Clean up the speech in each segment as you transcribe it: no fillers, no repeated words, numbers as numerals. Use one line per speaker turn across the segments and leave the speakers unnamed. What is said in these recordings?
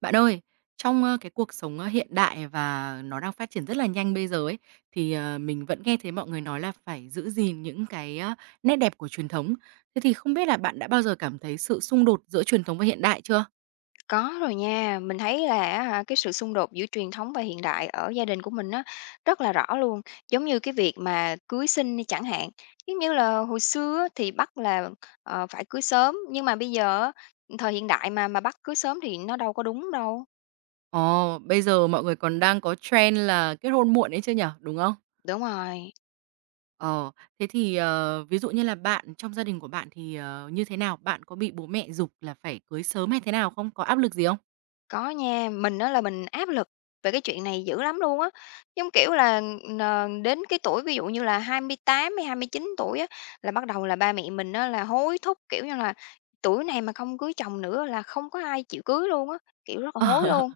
Bạn ơi, trong, cái cuộc sống, hiện đại và nó đang phát triển rất là nhanh bây giờ ấy, mình vẫn nghe thấy mọi người nói là phải giữ gìn những cái, nét đẹp của truyền thống. Thế thì không biết là bạn đã bao giờ cảm thấy sự xung đột giữa truyền thống và hiện đại chưa?
Có rồi nha, mình thấy là á cái sự xung đột giữa truyền thống và hiện đại ở gia đình của mình á, rất là rõ luôn. Giống như cái việc mà cưới xin đi chẳng hạn, giống như là hồi xưa á thì bắt là, phải cưới sớm, nhưng mà bây giờ á, thời hiện đại mà bắt cưới sớm thì nó đâu có đúng đâu.
Ồ, bây giờ mọi người còn đang có trend là kết hôn muộn ấy chứ nhỉ, đúng không?
Đúng rồi.
Ờ, thế thì, ví dụ như là bạn trong gia đình của bạn thì như thế nào? Bạn có bị bố mẹ giục là phải cưới sớm hay thế nào không? Có áp lực gì không?
Có nha, mình đó là mình áp lực về cái chuyện này dữ lắm luôn á. Giống kiểu là, đến cái tuổi ví dụ như là 28 hay 29 tuổi á, là bắt đầu là ba mẹ mình đó là hối thúc, kiểu như là, tuổi này mà không cưới chồng nữa là không có ai chịu cưới luôn á, kiểu, rất là hối
Ờ.
luôn.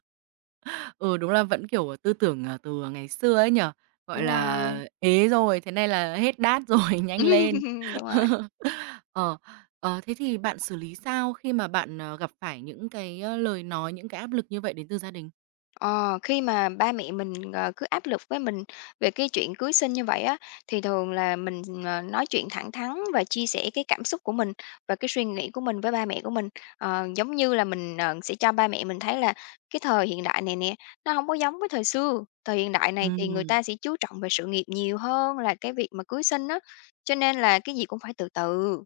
Ừ, đúng là vẫn, kiểu, tư tưởng, từ ngày xưa ấy nhở. Gọi
Đúng
là
rồi.
ế rồi, thế này là hết đát rồi, nhanh lên.
Đúng rồi.
Ờ, thế thì bạn xử lý sao khi mà bạn gặp phải những cái, lời nói, những cái áp lực như vậy đến từ gia đình?
Ờ, khi mà ba mẹ mình, cứ áp lực với mình về cái chuyện cưới xin như vậy á, thì thường là mình, nói chuyện thẳng thắn và chia sẻ cái cảm xúc của mình và cái suy nghĩ của mình với ba mẹ của mình. Giống như là mình, sẽ cho ba mẹ mình thấy là cái thời hiện đại này nè, nó không có giống với thời xưa. Thời hiện đại này thì người
Ừm,
ta sẽ chú trọng về sự nghiệp nhiều hơn là cái việc mà cưới xin á, cho nên là cái gì cũng phải từ từ.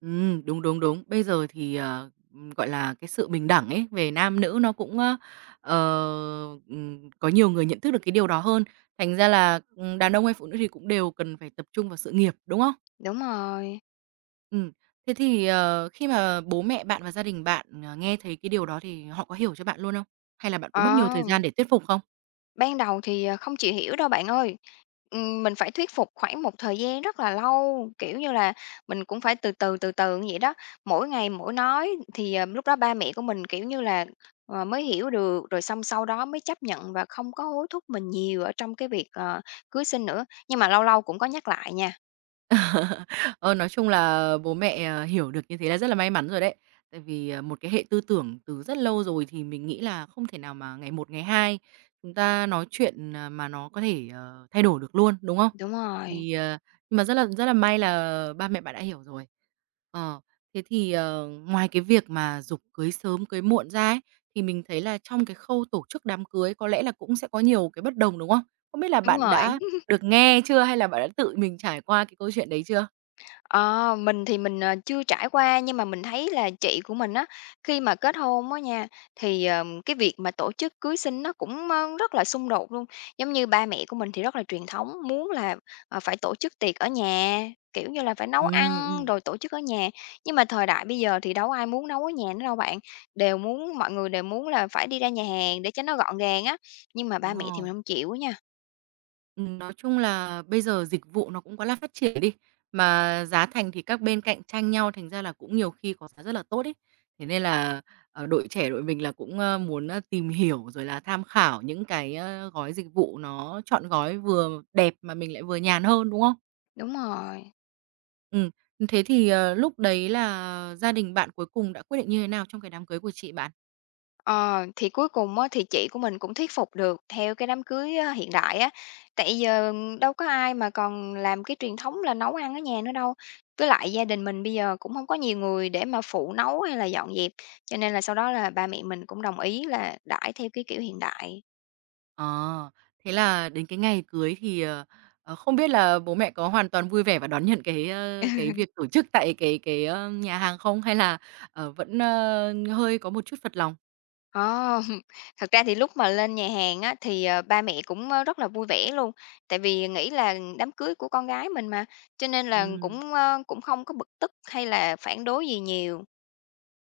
đúng. Bây giờ thì, gọi là, cái sự bình đẳng ấy, về nam nữ nó cũng, ờ, có nhiều người nhận thức được cái điều đó hơn. Thành ra là, đàn ông hay phụ nữ thì cũng đều cần phải tập trung vào sự nghiệp, đúng không?
Đúng rồi.
Ừm. Thế thì, khi mà bố mẹ bạn và gia đình bạn, nghe thấy cái điều đó thì họ có hiểu cho bạn luôn không? Hay là bạn có mất nhiều
Ờ.
thời gian để thuyết phục không?
Ban đầu thì, không chịu hiểu đâu bạn ơi. Mình phải thuyết phục khoảng một thời gian rất là lâu, kiểu như là, mình cũng phải từ từ, từ từ như vậy đó. Mỗi ngày mỗi nói thì, lúc đó ba mẹ của mình, kiểu như là, mới hiểu được, rồi xong sau đó mới chấp nhận và không có hối thúc mình nhiều ở trong cái việc, cưới xin nữa. Nhưng mà lâu lâu cũng có nhắc lại nha.
Ờ, nói chung là bố mẹ hiểu được như thế là rất là may mắn rồi đấy. Tại vì một cái hệ tư tưởng từ rất lâu rồi thì mình nghĩ là không thể nào mà ngày một, ngày hai chúng ta nói chuyện, à, mà nó có thể thay đổi được luôn, đúng không?
Đúng rồi,
Thì, ờ, nhưng mà rất là may là ba mẹ bạn đã hiểu rồi. Ờ, thế thì, ngoài cái việc mà giục cưới sớm, cưới muộn ra ấy, thì mình thấy là trong cái khâu tổ chức đám cưới có lẽ là cũng sẽ có nhiều cái bất đồng, đúng không? Không biết là
đúng
bạn
rồi.
đã được nghe chưa hay là bạn đã tự mình trải qua cái câu chuyện đấy chưa?
Ờ, mình thì mình, chưa trải qua nhưng mà mình thấy là chị của mình á, khi mà kết hôn á nha, thì, cái việc mà tổ chức cưới xin nó cũng, rất là xung đột luôn. Giống như ba mẹ của mình thì rất là truyền thống, muốn là, phải tổ chức tiệc ở nhà, kiểu như là, phải nấu
Ừm,
ăn
ừm,
rồi tổ chức ở nhà. Nhưng mà thời đại bây giờ thì đâu ai muốn nấu ở nhà nữa đâu bạn, đều muốn mọi người đều muốn là phải đi ra nhà hàng để cho nó gọn gàng á, nhưng mà ba
đúng
mẹ thì
rồi.
mình hông chịu á nha.
Nói chung là bây giờ dịch vụ nó cũng quá là phát triển đi, mà giá thành thì các bên cạnh tranh nhau, thành ra là cũng nhiều khi có giá rất là tốt ấy. Thế nên là, đội trẻ đội mình là cũng muốn, tìm hiểu rồi là tham khảo những cái, gói dịch vụ nó chọn gói vừa đẹp mà mình lại vừa nhàn hơn, đúng không?
Đúng rồi.
Ừ thế thì, lúc đấy là gia đình bạn cuối cùng đã quyết định như thế nào trong cái đám cưới của chị bạn?
Ờ, thì cuối cùng á, thì chị của mình cũng thuyết phục được theo cái đám cưới á, hiện đại á, tại giờ đâu có ai mà còn làm cái truyền thống là nấu ăn ở nhà nữa đâu. Với lại gia đình mình bây giờ cũng không có nhiều người để mà phụ nấu hay là dọn dẹp, cho nên là sau đó là ba mẹ mình cũng đồng ý là đãi theo cái kiểu hiện đại.
Ờ, thế là đến cái ngày cưới thì, ờ, ờ, không biết là bố mẹ có hoàn toàn vui vẻ và đón nhận cái, cái việc tổ chức tại cái nhà hàng không? Hay là, vẫn, hơi có một chút phật lòng?
Ờ, thật ra thì lúc mà lên nhà hàng á, thì, ba mẹ cũng, rất là vui vẻ luôn, tại vì nghĩ là đám cưới của con gái mình mà, cho nên là
Ừm,
cũng, cũng không có bực tức hay là phản đối gì nhiều.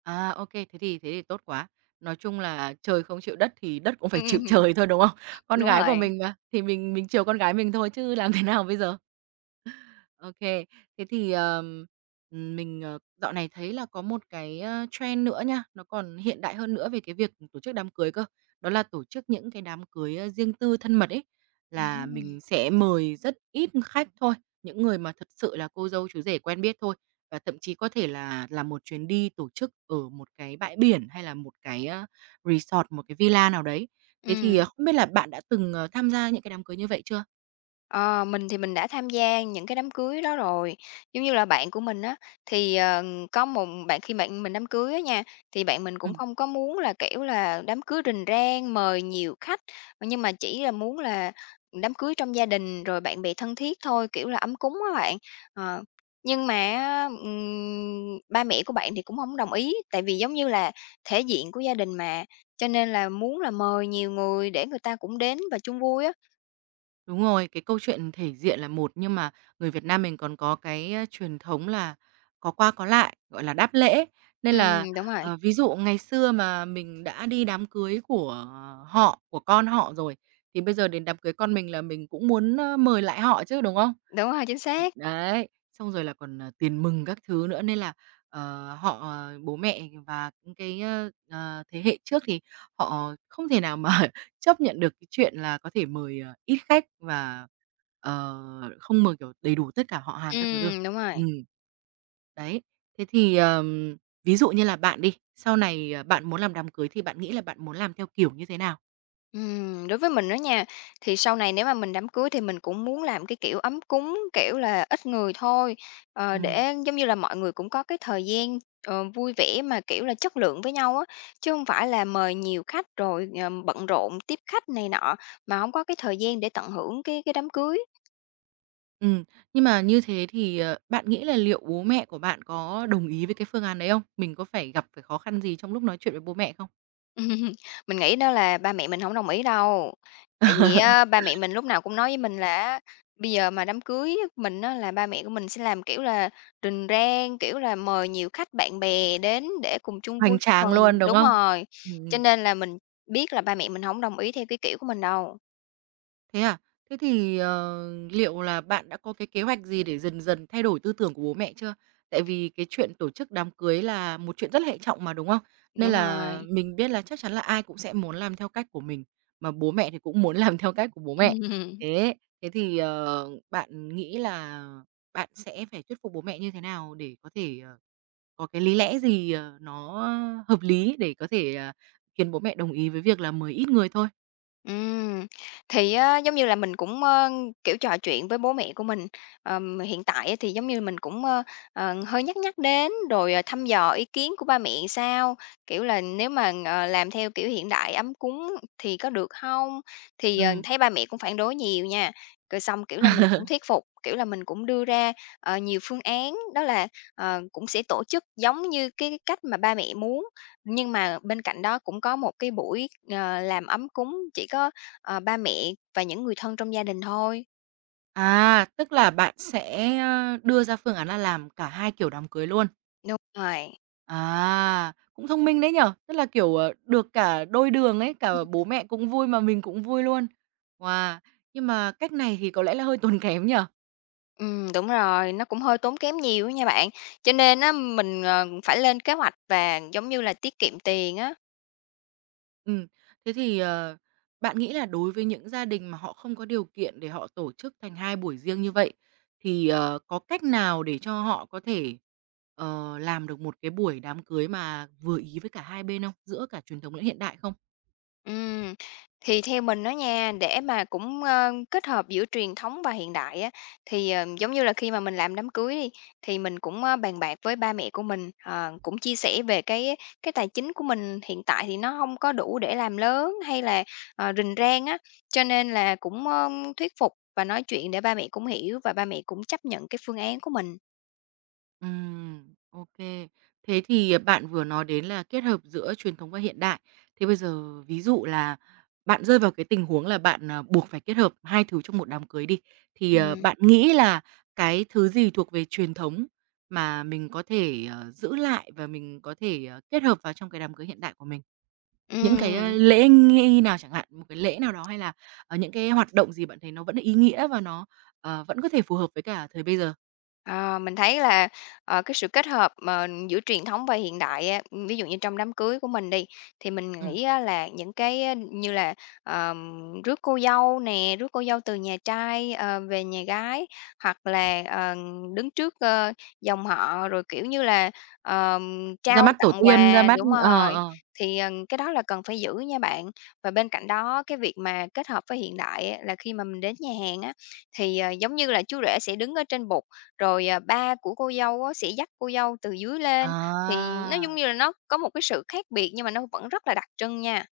à, ô thế thì tốt quá. Nói chung là trời không chịu đất thì đất cũng phải
Ừm,
chịu
ừm, ừm,
trời thôi, đúng không? Con
đúng
gái của
rồi.
mình mà, thì mình chiều con gái mình thôi chứ làm thế nào bây giờ? OK. Thế thì, dạo này thấy là có một cái, trend nữa nha, nó còn hiện đại hơn nữa về cái việc tổ chức đám cưới cơ. Đó là tổ chức những cái đám cưới, riêng tư thân mật ấy, là mình
Ừm,
sẽ mời rất ít khách thôi, những người mà thật sự là cô dâu chú rể quen biết thôi. Và thậm chí có thể là một chuyến đi tổ chức ở một cái bãi biển hay là một cái, resort, một cái villa nào đấy. Thế thì,
ừm,
không biết là bạn đã từng tham gia những cái đám cưới như vậy chưa?
Ờ, mình thì mình đã tham gia những cái đám cưới đó rồi. Giống như là bạn của mình á, thì, có một bạn khi bạn mình đám cưới á nha, thì bạn mình cũng không có muốn là, kiểu là, đám cưới rình rang, mời nhiều khách, nhưng mà chỉ là muốn là đám cưới trong gia đình, rồi bạn bè thân thiết thôi, kiểu là, ấm cúng á bạn. Ờ, nhưng mà ba mẹ của bạn thì cũng không đồng ý, tại vì giống như là thể diện của gia đình mà, cho nên là muốn là mời nhiều người để người ta cũng đến và chung vui á.
Đúng rồi, cái câu chuyện thể diện là một, nhưng mà người Việt Nam mình còn có cái, a, truyền thống là có qua có lại, gọi là, đáp lễ. Nên là,
Đúng rồi.
ờ, ví dụ ngày xưa mà mình đã đi đám cưới của họ, của con họ rồi, thì bây giờ đến đám cưới con mình là mình cũng muốn, mời lại họ chứ, đúng không?
Đúng rồi, chính xác.
Đấy, xong rồi là còn tiền mừng các thứ nữa, nên là, ờ, họ, ờ bố mẹ và những cái, thế hệ trước thì họ không thể nào mà chấp nhận được cái chuyện là có thể mời ít khách và, ờ, không mời, kiểu, đầy đủ tất cả họ hàng các thứ được.
Đúng rồi.
Ừm. Đấy, thế thì, ví dụ như là bạn đi, sau này, bạn muốn làm đám cưới thì bạn nghĩ là bạn muốn làm theo kiểu như thế nào?
Đối với mình đó nha, thì sau này nếu mà mình đám cưới thì mình cũng muốn làm cái kiểu ấm cúng, kiểu là, ít người thôi,
Ừm,
để giống như là mọi người cũng có cái thời gian, vui vẻ mà, kiểu là, chất lượng với nhau á. Chứ không phải là mời nhiều khách rồi, bận rộn tiếp khách này nọ, mà không có cái thời gian để tận hưởng cái đám cưới.
ừm, nhưng mà như thế thì, bạn nghĩ là liệu bố mẹ của bạn có đồng ý với cái phương án đấy không? Mình có phải gặp phải khó khăn gì trong lúc nói chuyện với bố mẹ không?
Ừm, mình nghĩ đó là ba mẹ mình hổng đồng ý đâu, tại vì á ba mẹ mình lúc nào cũng nói với mình là á bây giờ mà đám cưới mình á là ba mẹ của mình sẽ làm, kiểu là, rình rang, kiểu là, mời nhiều khách bạn bè đến để cùng chung
Hoành
vui chúc
tráng luôn,
mừng
đúng
đúng
không?
rồi, cho
Ừm,
nên là mình biết là ba mẹ mình hổng đồng ý theo cái kiểu của mình đâu.
Thế à? Thế thì, liệu là bạn đã có cái kế hoạch gì để dần dần thay đổi tư tưởng của bố mẹ chưa? Tại vì cái chuyện tổ chức đám cưới là một chuyện rất là hệ trọng mà, đúng không? Nên
Đúng
là
rồi.
mình biết là chắc chắn là ai cũng sẽ muốn làm theo cách của mình, mà bố mẹ thì cũng muốn làm theo cách của bố mẹ.
Ừm.
Thế thế thì, ờ, bạn nghĩ là bạn sẽ phải thuyết phục bố mẹ như thế nào để có thể có cái lý lẽ gì, nó hợp lý để có thể, à, khiến bố mẹ đồng ý với việc là mời ít người thôi?
Ừm, thì á, giống như là mình cũng, kiểu, trò chuyện với bố mẹ của mình, hiện tại á thì giống như mình cũng, hơi nhắc nhắc đến, rồi, thăm dò ý kiến của ba mẹ sao, kiểu là, nếu mà, làm theo kiểu hiện đại ấm cúng thì có được không. Thì,
Ừm.
thấy ba mẹ cũng phản đối nhiều nha, rồi xong, kiểu là, mình cũng thuyết phục, kiểu là, mình cũng đưa ra, nhiều phương án đó là, cũng sẽ tổ chức giống như cái cách mà ba mẹ muốn. Nhưng mà bên cạnh đó cũng có một cái buổi, làm ấm cúng chỉ có, ba mẹ và những người thân trong gia đình thôi.
À, tức là bạn sẽ, đưa ra phương án là làm cả hai kiểu đám cưới luôn.
Đúng rồi.
À, cũng thông minh đấy nhở. Tức là, kiểu, được cả đôi đường ấy, cả
Ừm.
bố mẹ cũng vui mà mình cũng vui luôn. Wow! Nhưng mà cách này thì có lẽ là hơi tốn kém nhở.
Đúng rồi, nó cũng hơi tốn kém nhiều á nha bạn. Cho nên á mình, phải lên kế hoạch và, giống như là, tiết kiệm tiền á.
Ừm, thế thì, bạn nghĩ là đối với những gia đình mà họ không có điều kiện để họ tổ chức thành 2 buổi riêng như vậy, thì có cách nào để cho họ có thể, làm được một cái buổi đám cưới mà vừa ý với cả hai bên không? Giữa cả truyền thống lẫn hiện đại không?
Ừm, thì theo mình á nha, để mà cũng, kết hợp giữa truyền thống và hiện đại á, thì, giống như là khi mà mình làm đám cưới đi, thì mình cũng, bàn bạc với ba mẹ của mình, cũng chia sẻ về cái tài chính của mình hiện tại thì nó không có đủ để làm lớn hay là, rình rang á, cho nên là cũng, thuyết phục và nói chuyện để ba mẹ cũng hiểu và ba mẹ cũng chấp nhận cái phương án của mình.
Ok. Thế thì à, bạn vừa nói đến là kết hợp giữa truyền thống và hiện đại. Thế bây giờ ví dụ là bạn rơi vào cái tình huống là bạn, à, buộc phải kết hợp hai thứ trong một đám cưới đi, thì
Ừm,
bạn nghĩ là cái thứ gì thuộc về truyền thống mà mình có thể, giữ lại và mình có thể, kết hợp vào trong cái đám cưới hiện đại của mình? Những cái,
ừm.
lễ nghi nào chẳng hạn, một cái lễ nào đó hay là, những cái hoạt động gì bạn thấy nó vẫn ý nghĩa và nó, vẫn có thể phù hợp với cả thời bây giờ?
Ờ, mình thấy là, cái sự kết hợp mà giữa truyền thống và hiện đại á, ví dụ như trong đám cưới của mình đi, thì mình
Ừ.
nghĩ á là những cái á như là, rước cô dâu nè, rước cô dâu từ nhà trai, về nhà gái, hoặc là, đứng trước, dòng họ rồi, kiểu như là,
Ra
trao
mắt tổ
tặng
tiên, ra
quà
mắt.
đúng rồi, thì, cái đó là cần phải giữ nha bạn. Và bên cạnh đó cái việc mà kết hợp với hiện đại á là khi mà mình đến nhà hàng á, thì, giống như là chú rể sẽ đứng ở trên bục rồi, à, ba của cô dâu á sẽ dắt cô dâu từ dưới lên, thì
À,
nó giống như là nó có một cái sự khác biệt nhưng mà nó vẫn rất là đặc trưng nha.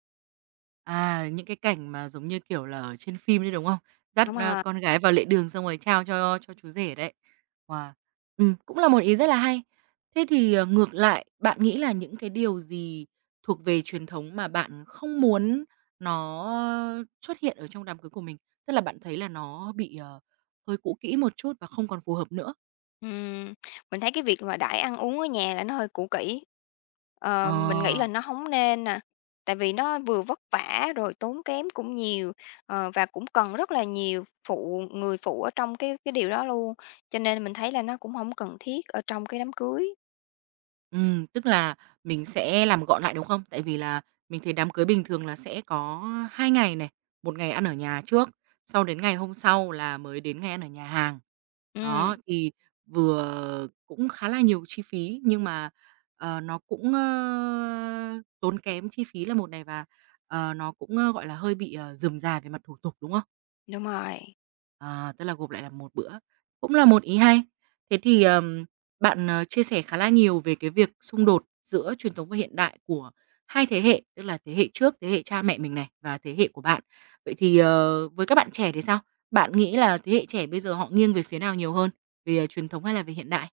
à, những cái cảnh mà giống như, kiểu là, ở trên phim đấy, đúng không? Dắt,
Đúng
a,
rồi,
con gái vào lễ đường xong rồi trao cho chú rể đấy. Wow! Cũng là một ý rất là hay. Thế thì, ngược lại, bạn nghĩ là những cái điều gì thuộc về truyền thống mà bạn không muốn nó xuất hiện ở trong đám cưới của mình? Tức là bạn thấy là nó bị hơi cũ kỹ một chút và không còn phù hợp nữa?
ừm, mình thấy cái việc mà đãi ăn uống ở nhà là nó hơi cũ kỹ.
Ờ.
Mình nghĩ là nó không nên nè, tại vì nó vừa vất vả rồi tốn kém cũng nhiều, và cũng cần rất là nhiều phụ người phụ ở trong cái điều đó luôn, cho nên mình thấy là nó cũng không cần thiết ở trong cái đám cưới.
Tức là mình sẽ làm gọn lại, đúng không? Tại vì là mình thấy đám cưới bình thường là sẽ có 2 ngày này, một ngày ăn ở nhà trước, sau đến ngày hôm sau là mới đến ngày ăn ở nhà hàng.
Ừm,
Đó, thì vừa cũng khá là nhiều chi phí nhưng mà, nó cũng tốn kém chi phí là một này và, nó cũng gọi là, hơi bị rườm rà về mặt thủ tục, đúng không?
đúng rồi.
À, tức là gộp lại là một bữa, cũng là một ý hay. Thế thì, bạn, chia sẻ khá là nhiều về cái việc xung đột giữa truyền thống và hiện đại của hai thế hệ, tức là thế hệ trước, thế hệ cha mẹ mình này và thế hệ của bạn. Vậy thì, với các bạn trẻ thì sao? Bạn nghĩ là thế hệ trẻ bây giờ họ nghiêng về phía nào nhiều hơn, về truyền thống hay là về hiện đại?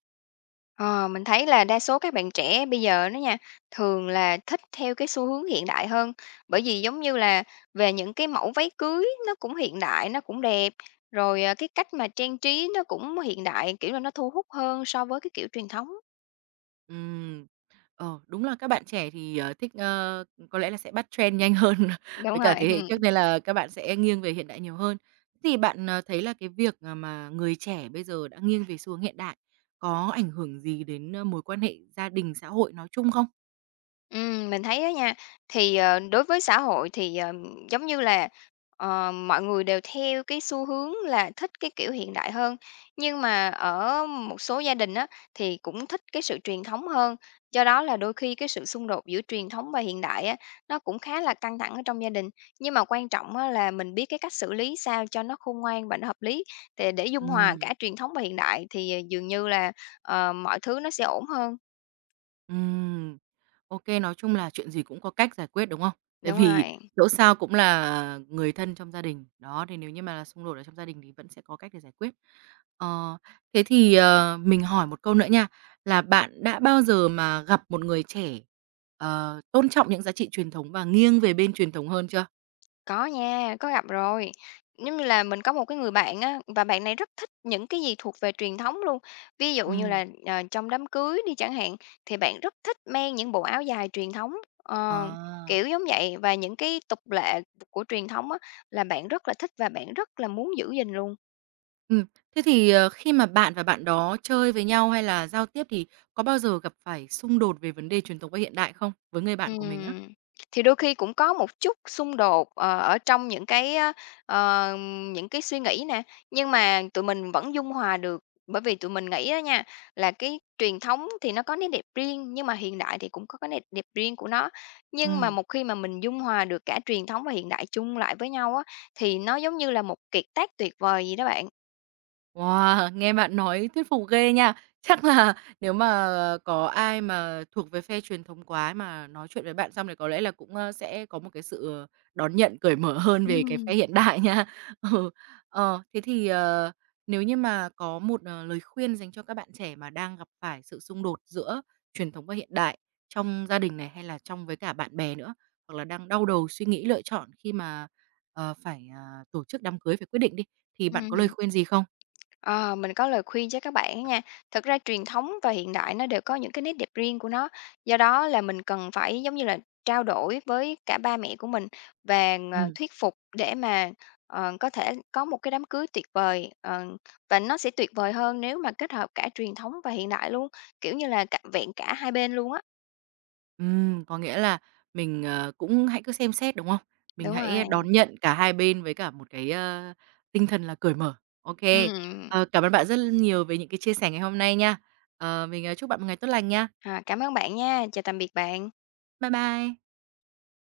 Ờ, mình thấy là đa số các bạn trẻ bây giờ đó nha, thường là thích theo cái xu hướng hiện đại hơn, bởi vì giống như là về những cái mẫu váy cưới nó cũng hiện đại, nó cũng đẹp, rồi, cái cách mà trang trí nó cũng hiện đại, kiểu là, nó thu hút hơn so với cái kiểu truyền thống.
Ừm. Ờ, đúng là các bạn trẻ thì thích, có lẽ là sẽ bắt trend nhanh hơn với
Đúng
cả
rồi.
thế hệ trước nên là các bạn sẽ nghiêng về hiện đại nhiều hơn. Thế thì bạn thấy là cái việc, à, mà người trẻ bây giờ đã nghiêng về xu hướng hiện đại có ảnh hưởng gì đến, mối quan hệ gia đình, xã hội nói chung không?
Mình thấy đó nha, thì, đối với xã hội thì, giống như là, mọi người đều theo cái xu hướng là thích cái kiểu hiện đại hơn, nhưng mà ở một số gia đình á, thì cũng thích cái sự truyền thống hơn. Do đó là đôi khi cái sự xung đột giữa truyền thống và hiện đại á, nó cũng khá là căng thẳng ở trong gia đình. Nhưng mà quan trọng á là mình biết cái cách xử lý sao cho nó khôn ngoan và nó hợp lý, thì để dung hòa
Ừm,
cả truyền thống và hiện đại thì dường như là, mọi thứ nó sẽ ổn hơn.
ừm. OK, nói chung là chuyện gì cũng có cách giải quyết, đúng không? Tại
Đúng
vì
rồi.
dẫu sao cũng là người thân trong gia đình, đó, thì nếu như mà là xung đột ở trong gia đình thì vẫn sẽ có cách để giải quyết. Ờ, thế thì, mình hỏi một câu nữa nha, là bạn đã bao giờ mà gặp một người trẻ, tôn trọng những giá trị truyền thống và nghiêng về bên truyền thống hơn chưa?
Có nha, có gặp rồi. Giống như là mình có một cái người bạn á, và bạn này rất thích những cái gì thuộc về truyền thống luôn. Ví dụ như
Ừm.
là, trong đám cưới đi chẳng hạn, thì bạn rất thích mang những bộ áo dài truyền thống, ờ,
À,
kiểu giống vậy. Và những cái tục lệ của truyền thống á, là bạn rất là thích và bạn rất là muốn giữ gìn luôn.
ừm, thế thì, khi mà bạn và bạn đó chơi với nhau hay là giao tiếp thì có bao giờ gặp phải xung đột về vấn đề truyền thống và hiện đại không? Với người bạn của mình á.
Ừm, thì đôi khi cũng có một chút xung đột, ở trong những cái á, ờ, những cái suy nghĩ nè, nhưng mà tụi mình vẫn dung hòa được. Bởi vì tụi mình nghĩ đó nha, là cái truyền thống thì nó có nét đẹp riêng, nhưng mà hiện đại thì cũng có cái nét đẹp riêng của nó. Nhưng mà
Ừ.
một khi mà mình dung hòa được cả truyền thống và hiện đại chung lại với nhau á, thì nó giống như là một kiệt tác tuyệt vời vậy đó bạn.
Wow, nghe bạn nói thuyết phục ghê nha. Chắc là nếu mà có ai mà thuộc về phe truyền thống quá mà nói chuyện với bạn xong thì có lẽ là cũng, sẽ có một cái sự đón nhận cởi mở hơn về cái phe
Ừm,
hiện đại nha. Ừ, thế thì, nếu như mà có một, lời khuyên dành cho các bạn trẻ mà đang gặp phải sự xung đột giữa truyền thống và hiện đại trong gia đình này, hay là trong với cả bạn bè nữa, hoặc là đang đau đầu suy nghĩ lựa chọn khi mà, phải, à, tổ chức đám cưới, phải quyết định đi, thì bạn có lời
ừm.
khuyên gì không?
Ờ, mình có lời khuyên cho các bạn á nha. Thật ra truyền thống và hiện đại nó đều có những cái nét đẹp riêng của nó. Do đó là mình cần phải giống như là trao đổi với cả ba mẹ của mình và
Ừm,
thuyết phục để mà có thể có một cái đám cưới tuyệt vời và nó sẽ tuyệt vời hơn nếu mà kết hợp cả truyền thống và hiện đại luôn, kiểu như là cả, vẹn cả hai bên luôn á.
có nghĩa là mình cũng hãy cứ xem xét, đúng không? Mình
Đúng
hãy
rồi.
đón nhận cả hai bên với cả một cái, tinh thần là cởi mở. Ô kê,
Ừm.
cảm ơn bạn rất nhiều về những cái chia sẻ ngày hôm nay nha. Mình chúc bạn một ngày tốt lành nha.
À, cảm ơn bạn nha. Chào tạm biệt bạn.
Bye bye.